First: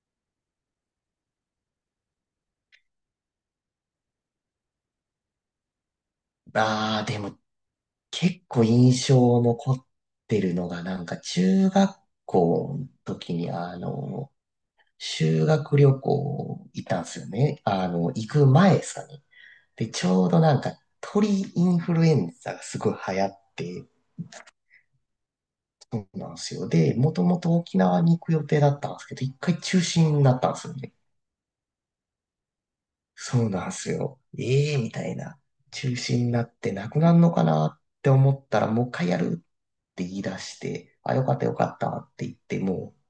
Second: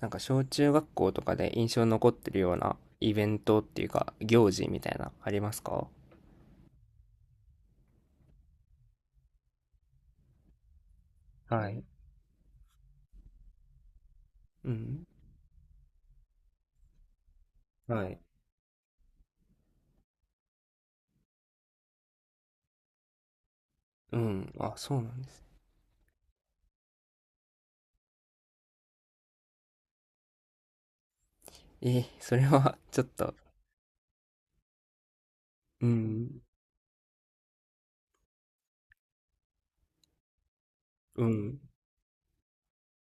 なんか小中学校とかで印象に残ってるようなイベントっていうか行事みたいなありますか？ああ、でも結構印象残ってるのが、なんか中はい。学校の時に、うん。修学旅行行ったんですよね。はい。行く前ですかね。で、ちょうどなんか鳥インフルエンザがすごい流行って、うん、あ、そうなんですね。そうなんですよ。で、もともと沖縄に行く予定だったんですけど、一回中止になったんですよね。えー、それは ちょっと。そうなんすよ。ええみたいな。う中止にん、なってなくなるのかなって思ったら、もう一回やるって言い出して、あ、うよかったよん。かったって言ってもう、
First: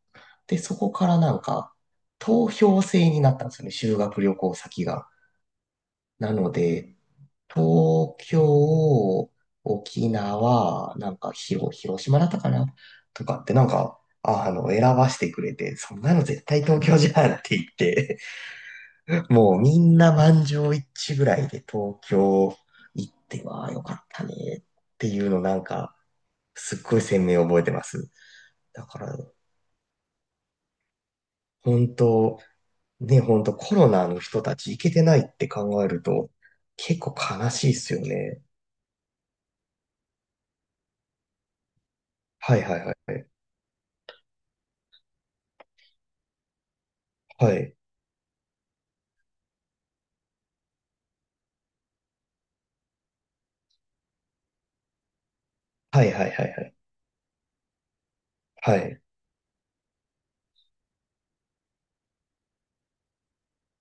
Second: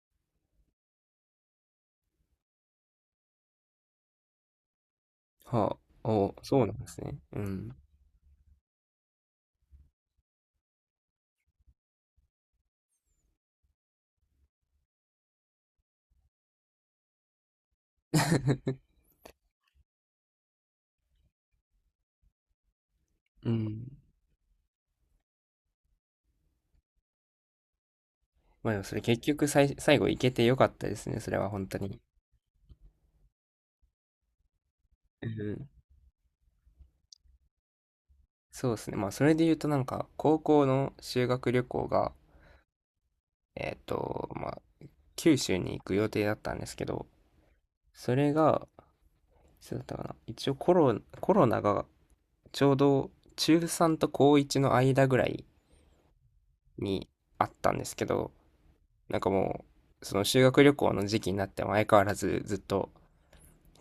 で、そこからなんか、投票制になったんですよね、修学旅行先が。はあ、なお、のそうなんでで、すね、うん。 東京、沖縄、なんか広島だったかなとかってなんか、選ばしてくれて、そんなの絶対東京じゃんって言って、もうみんな満場一致ぐらいで東京行ってうはよん。かったねっていうのなんかすっごい鮮明に覚えてます。まあでもだそかれら結局最後行けてよかったですね、それは本当本に。当、ね、本当コロナの人たち行けてないっうてん。考えると結構悲しいっすよね。そうですね。まあそれで言うとなんか高校の修学旅行が、はいはいはい。まあ九州に行く予定だったんですけど、はい。それがいつだったかな。一応コロナがちょうど中3と高1の間ぐらいはいはいはいはい。にあったんですけど、はい。なんかもう、その修学旅行の時期になっても相変わらずずっと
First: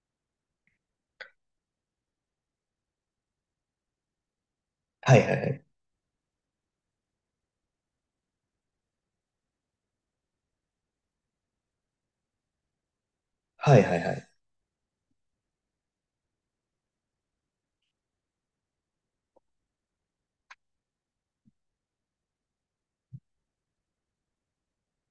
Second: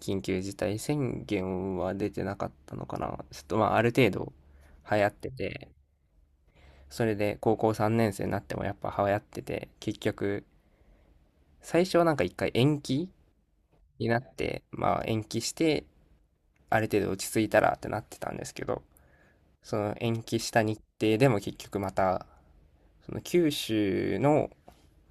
緊急事態宣言は出てなかったのかな。ちょっとまあある程度流行っはいてはいはい。て、それで高校3年生になってもやっぱ流行ってて、結局最初はなんか一回延期はいはいにはなっい。て、まあ延期してある程度落ち着いたらってなってたんですけど、その延期した日程でも結局また、その九州の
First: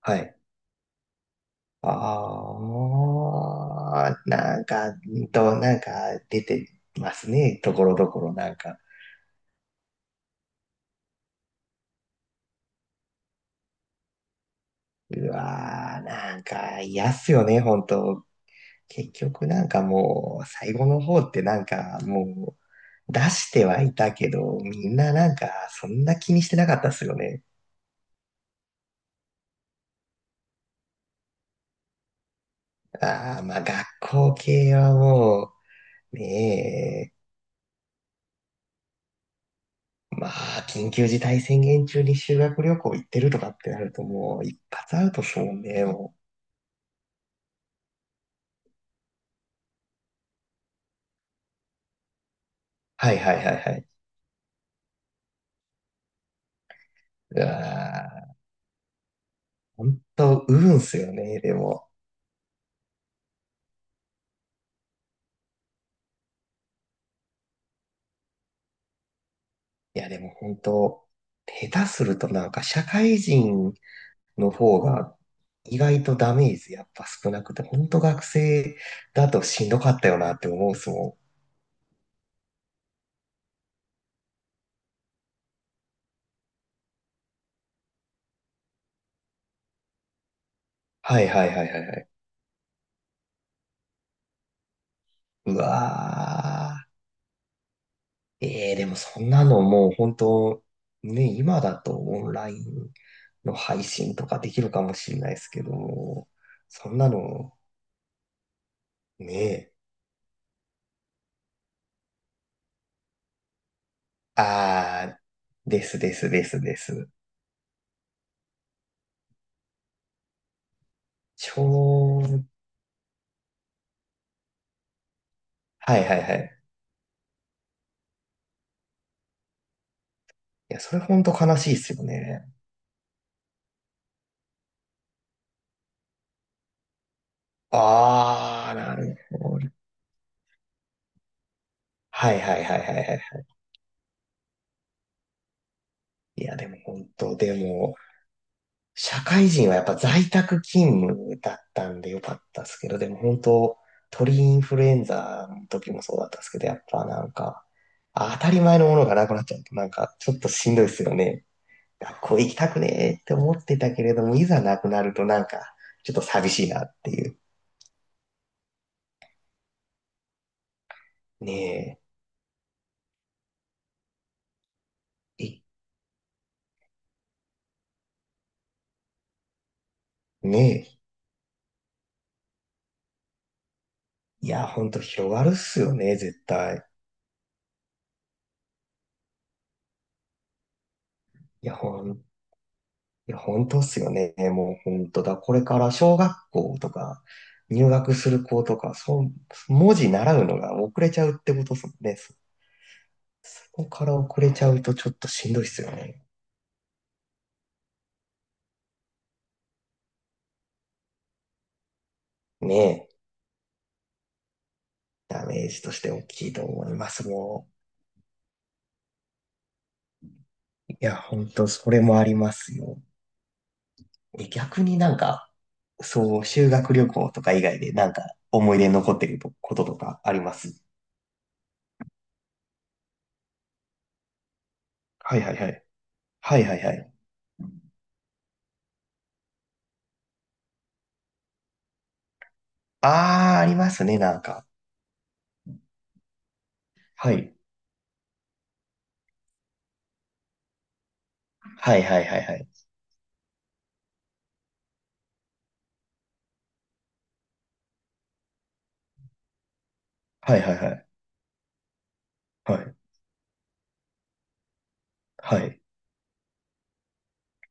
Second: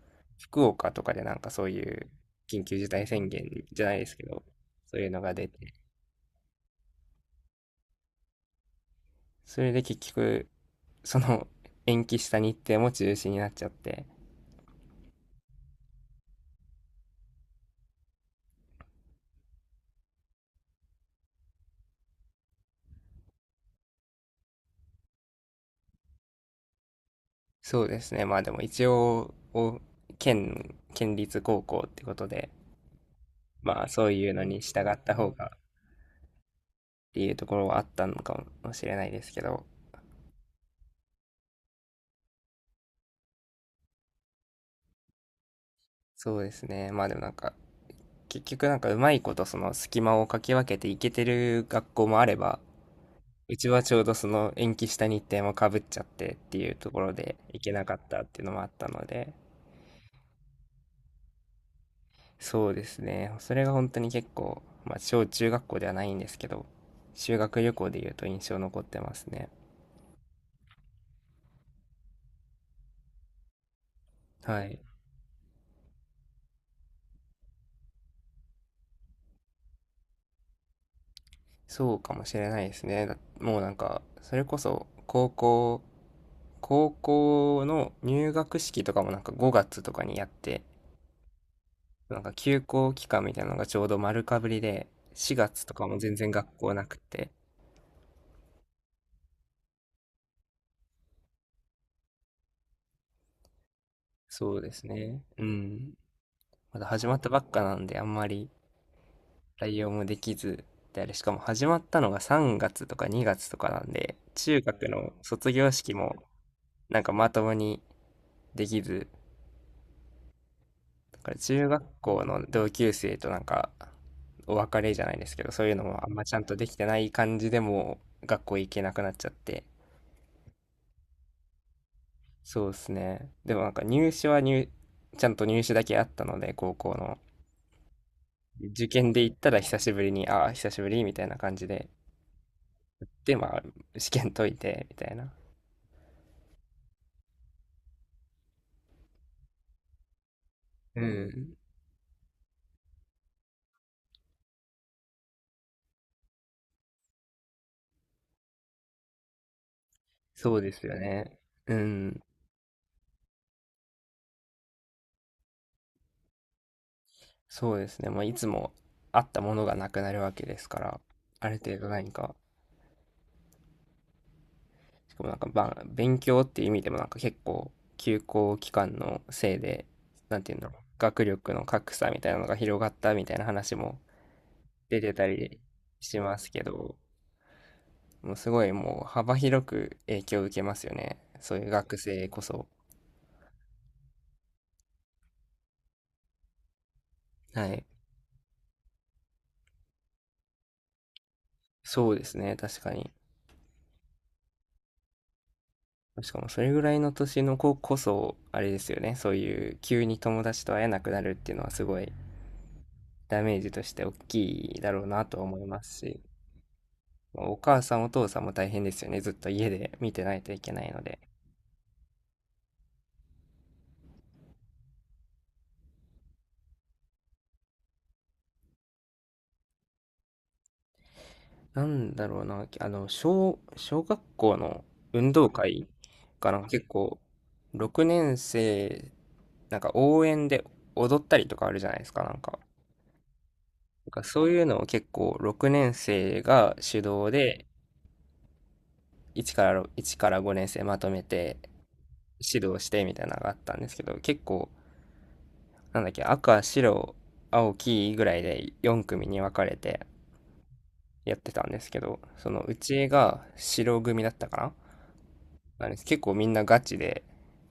はい。福岡とかでなんかそういう緊急事態宣言じゃないであすあ、けど、なんか、そういうのが出て、なんか出てますね。ところどころなんか。それで結局、その延期した日程も中止になっちゃって、うわー、なんか嫌っすよね、本当。結局なんかもう、最後の方ってなんかもう、出してはいたけど、みんななんか、そんな気にしてなかったっすよね。そうですね、まあでも一応、県立高校ってことで、ああ、まあま学あそういう校のに系従はった方がもっう、ねていうところはあったのかもしれないですけど、え、まあ、緊急事態宣言中に修学旅行行ってるとかってなるともう、一発アウトっすもんね、もう。そうですね、まあでもなんか結局なんかうまいことその隙間をかき分けていけてる学校もあれば、はいはいはいうちははい。ちょうどその延期した日程もかぶっちゃってっていうところでうわ行けなかったっー、ていうのもあったので、本当、運っすよね、でも。そうですね。それが本当に結構、まあ小中学校ではないんですけど、修学旅行で言うと印象残ってますね。いや、でも本当、下手するとなんか社会人のは方い。が意外とダメージやっぱ少なくて、本当学生だとしんどかったよなって思うっすもん。そうかもしれないですね。だもうなんか、それこそ高校の入学式とかもなんか5月とかにやって、はいはいはいはいはい。なんか休校期間みたいなのがちょうど丸かぶりで、4う月とかも全然学校わなくて。ー。でもそんなのもう本当、ね、今だとオンラインの配信とかでそうきるでかすもしれね。ないでうすけどん。も、まだそん始なまったばっの、かなんで、あんまりね、対応もできず、で、あれ、しかも始まったのが3月とか2月とかなんで、中学あの卒業ー、で式すでもすですでなんす。かまともにできず、だからち中学ょ校のう、同級生となんかお別れじゃないですけど、そういうのはもいあんはいまちはゃんとい。できてない感じでもう学校行けなくなっちゃって。いや、それほんと悲しいっすよね。そうですね。でもなんか入試はちゃんと入試だけあったので、高校の。ああ、受な験るで行ったほらど。久しぶりに、ああ、久しぶりみたいな感じで。はいはいはいはいはで、い。まあ、試験解いて、みたいな。いや、でも本当、でも、社会人はやっぱ在宅う勤務だん。ったんでよかったですけど、でも本当、鳥インフルエンザの時もそうだったんですけど、やっぱなんか、あ当たり前のものがなくなっちゃうと、なんかちょっとそうしでんどすいでよすよね。ね。うん。学校行きたくねーって思ってたけれども、いざなくなるとなんか、ちょっと寂しいなっていう。そうですね。まあ、いつもあったものがなくなるわけですから、ある程度ね何か、しかもなんえ、か、いばん勉強っていう意味でもなんか結構、休校期間のせいで、なんていうんだろう、ねえ。学力の格差みたいなのが広がったみたいな話もいや、ほんと出てた広がるっりすよね、しま絶すけ対。ど、もうすごいもう幅広く影響を受けますよね。そういう学い生こそ。や、ほんとっすよね。もうほんとだ。これから小学校とか、はい。入学する子とか、そう、文字習うのが遅れちゃうってことっすもんそね。うでそすね、確かに。こから遅れちゃうとちょっとしんどいっすよね。しかもそれぐらいの年の子こそ、あれですよね、そういう急に友達と会えなくなるっていうのはすごいねえ。ダメージとして大きいだろうなとダ思メいーまジとすしてし、大きいと思います、おも母さんお父さんも大変ですよね、ずっと家で見てないといけないう。いのや、で。ほんと、それもありますよ。え逆になんか、そう、修学旅行とか以外でなんか思い出に残ってることとかあります？なんだろうな、小学校の運はい動はいはい。会かはな、いはい結はい。構、6年生、なんか応援で踊ったりとかあるじゃないですか、なんか。ああ、ありますなんね、かなんそういうか。のを結構6年生が主導はい。で、1から5年生まとめてはいはいはいは指い。導してみたいなのがあったんですけど、結構、なんだっけ、赤、白、青、黄ぐらいで4組に分かれてはいはいはい。やってたんですけど、そのうはい。ちが白組だったかな、はい。なんです、結構みんなガチで、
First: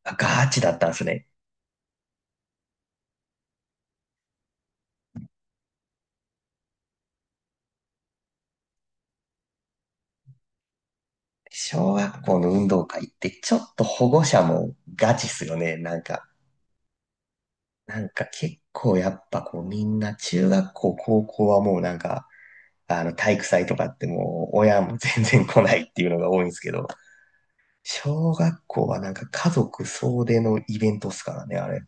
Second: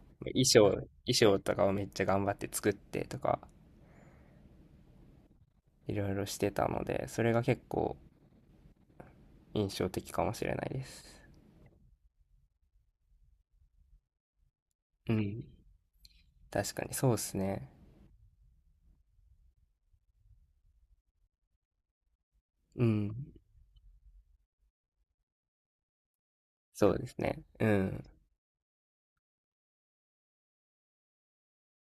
あ、衣ガチ装、だっ衣たんですね。装とかをめっちゃ頑張って作ってとか、いろいろしてたので、それが結構印象的かもしれないです。小学校の運動会ってちょっと保護者もうガチっん。すよね。なんか、確かに、そうですね。なんか結構やっぱこうみんな中学校、高校はもうなんか、うあのん。体育祭とかってもう親も全然来ないっていうのが多いんですけど、そうですね。うん。小学校はなんか家族総出のイベントっすからね、あれ。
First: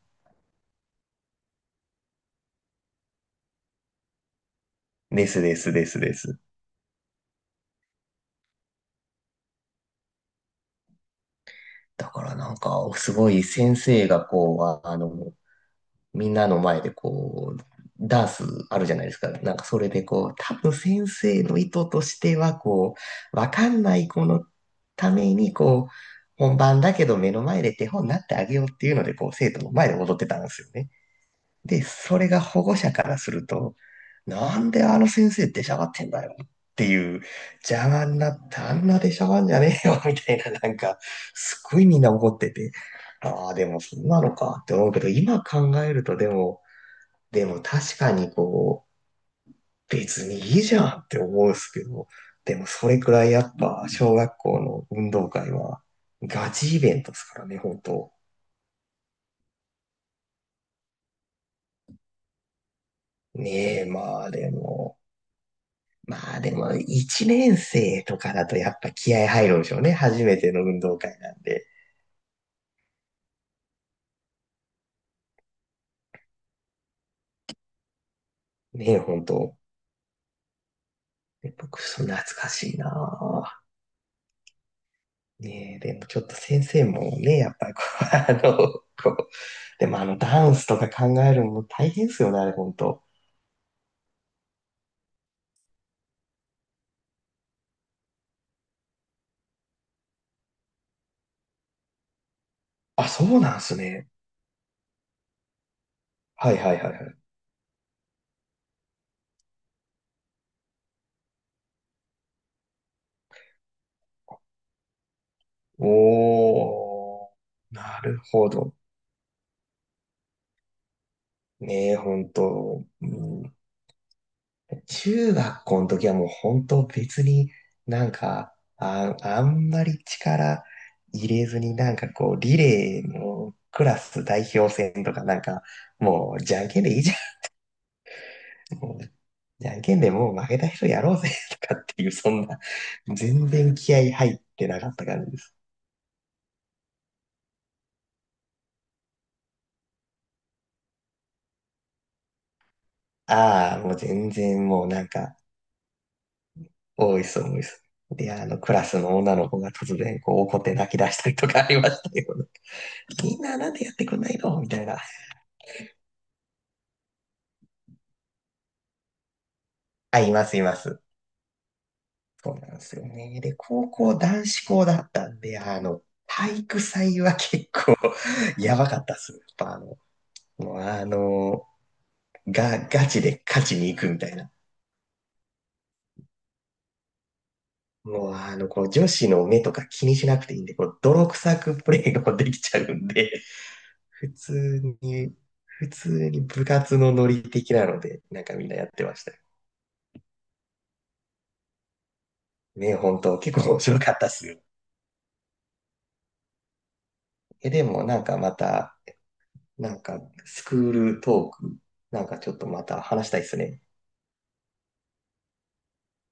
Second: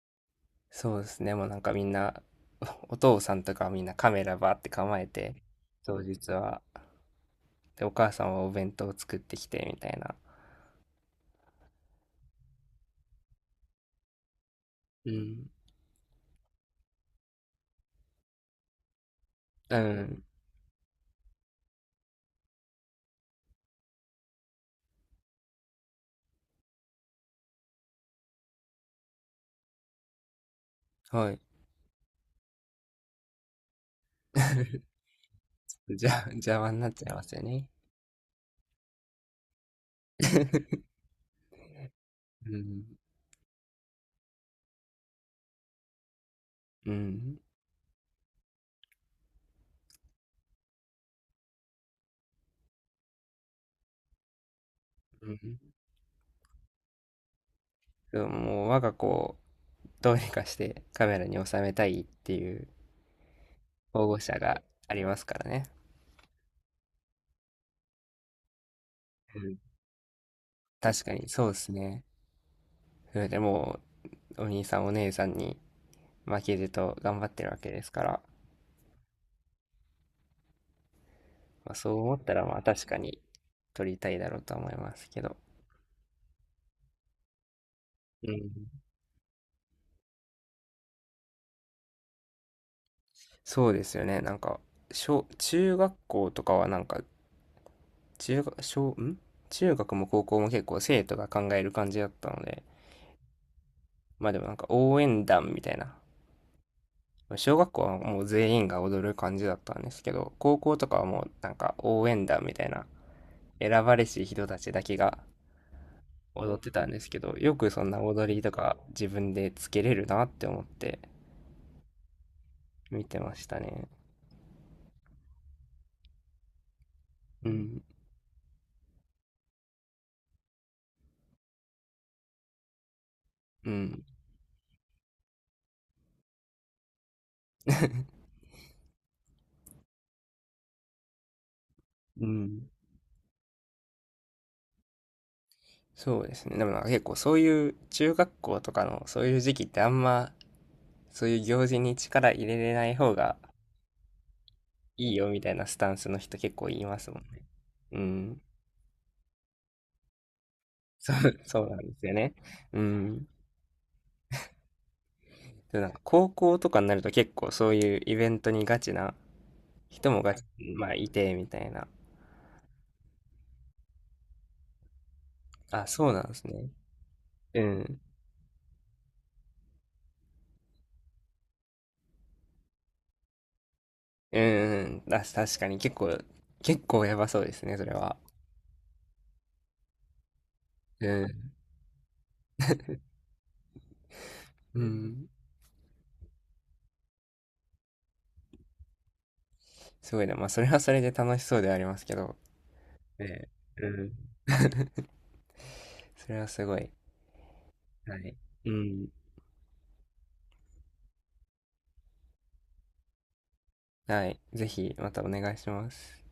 そうですね。もうなんかみんな、お父さんとかはみんなカメラバーって構えでて、すですです当で日す。は。で、お母さんはお弁当を作ってきて、みたいな。だからなんか、すごい先生がこう、うん。みんなの前でこう、ダンスあるじゃないですか。なんかうそれでん。こう、多分先生の意図としてはこう、わかんない子のためにこう、本番だけど目の前で手本になってあげようっていうので、こう、生徒の前で踊ってたんですよね。はい。で、それが保護者からすると、なんであの 先生出しゃばってんだよっ邪魔にてなっちゃいいう、ますよね。邪魔になったあんな出しゃばんじゃねえよ みたいな、なん か、すっごいみんな怒っうてて、ん。ああ、でもそんなのかって思うけど、今考えるとでも、うん、でも確かにこう、別にいいじゃんって思うんですけど、でもそれくらいやっぱ小学校の運動う会ん。はガチイベントですからね、本当。でも、もう我が子をどうにかしてカメラに収めたいっていうねえ、保護まあ者でがあも、りますからね。まあでも、一年生とかだとやっぱ気合う入ん。るんでしょうね。初めての運動確か会になんそうでで。すね。それでもお兄さんお姉さんに負けじと頑張ってるわけですから、ねえ、本当。ねまあ、僕、そうそん思なった懐ら、かまあ、しい確かにな撮りたいだろうとは思いますけど。ぁねえ、でもちょっと先生もね、やっぱりこう、うん。こう、でもあのダンスとか考えるのも大変ですよね、あれ本当。そうですよね。なんか、小中学校とかはなんか、中ゅん？中学も高校も結構生徒が考える感じだったので、あ、そうなんすね。まあでもなんか応援団みたいな。はいはいはいはい。小学校はもう全員が踊る感じだったんですけど、高校とかはもうなんか応援団みたいな、選ばれし人たちだけが踊ってたんですけおー、ど、よくそんななる踊りほとど。か自分でつけれるなって思ってねえ、本当。見うてましん。たね。中学校の時はもう本当別うにん、なんか、あんまり力入れずになんかこう、リレーのうクラん、ス代表戦とかなんか、もうじゃんけんでいいじゃん。もうじゃんけんでもう負けた人やろうぜとかっていう、うそんな、ん。全然気合入ってなかった感じです。そうですね。でもなんか結構そういう中学校とかのそういう時期ってあんまそういう行事に力入れれない方がああ、もう全然もうなんいいよか、みたいなスタンスの人結構います多もいんっす、ね。多いっす。うで、ん。クラスの女の子が突然こう怒って泣き出したりとそかあうなんりでましすよたね。よ。うん。みんななんでやってくんないのみたいな。で、なんか高校とかになると結構そういうイベントにガチな人あ、もいます、いままあす。いてみたいな。そうなんですよね。で、高校男子校だったんで、あ、そうなんです体ね。育祭はう結構 ん。やばかったっす。やっぱもうガチで勝ちに行くみたいうな。ん、うん。あ、確かに結構やばそうですね、それは。もうこう女子の目とか気にしなくていいんで、こうう泥ん。臭くプレーができちゃうんで、普う通ん。に、普通に部活のノリ的なので、なんかみんなやってましたよ。すごいな。まあそれはそれで楽しそうではありますけど。ね、本当ね。結構面う白ん。かったっすよ。それはすごい。でもはなんい。かまうた、ん。なんか、スクールトーク、なんかちょっとまた話したいですね。はい。ぜひまたお願いします。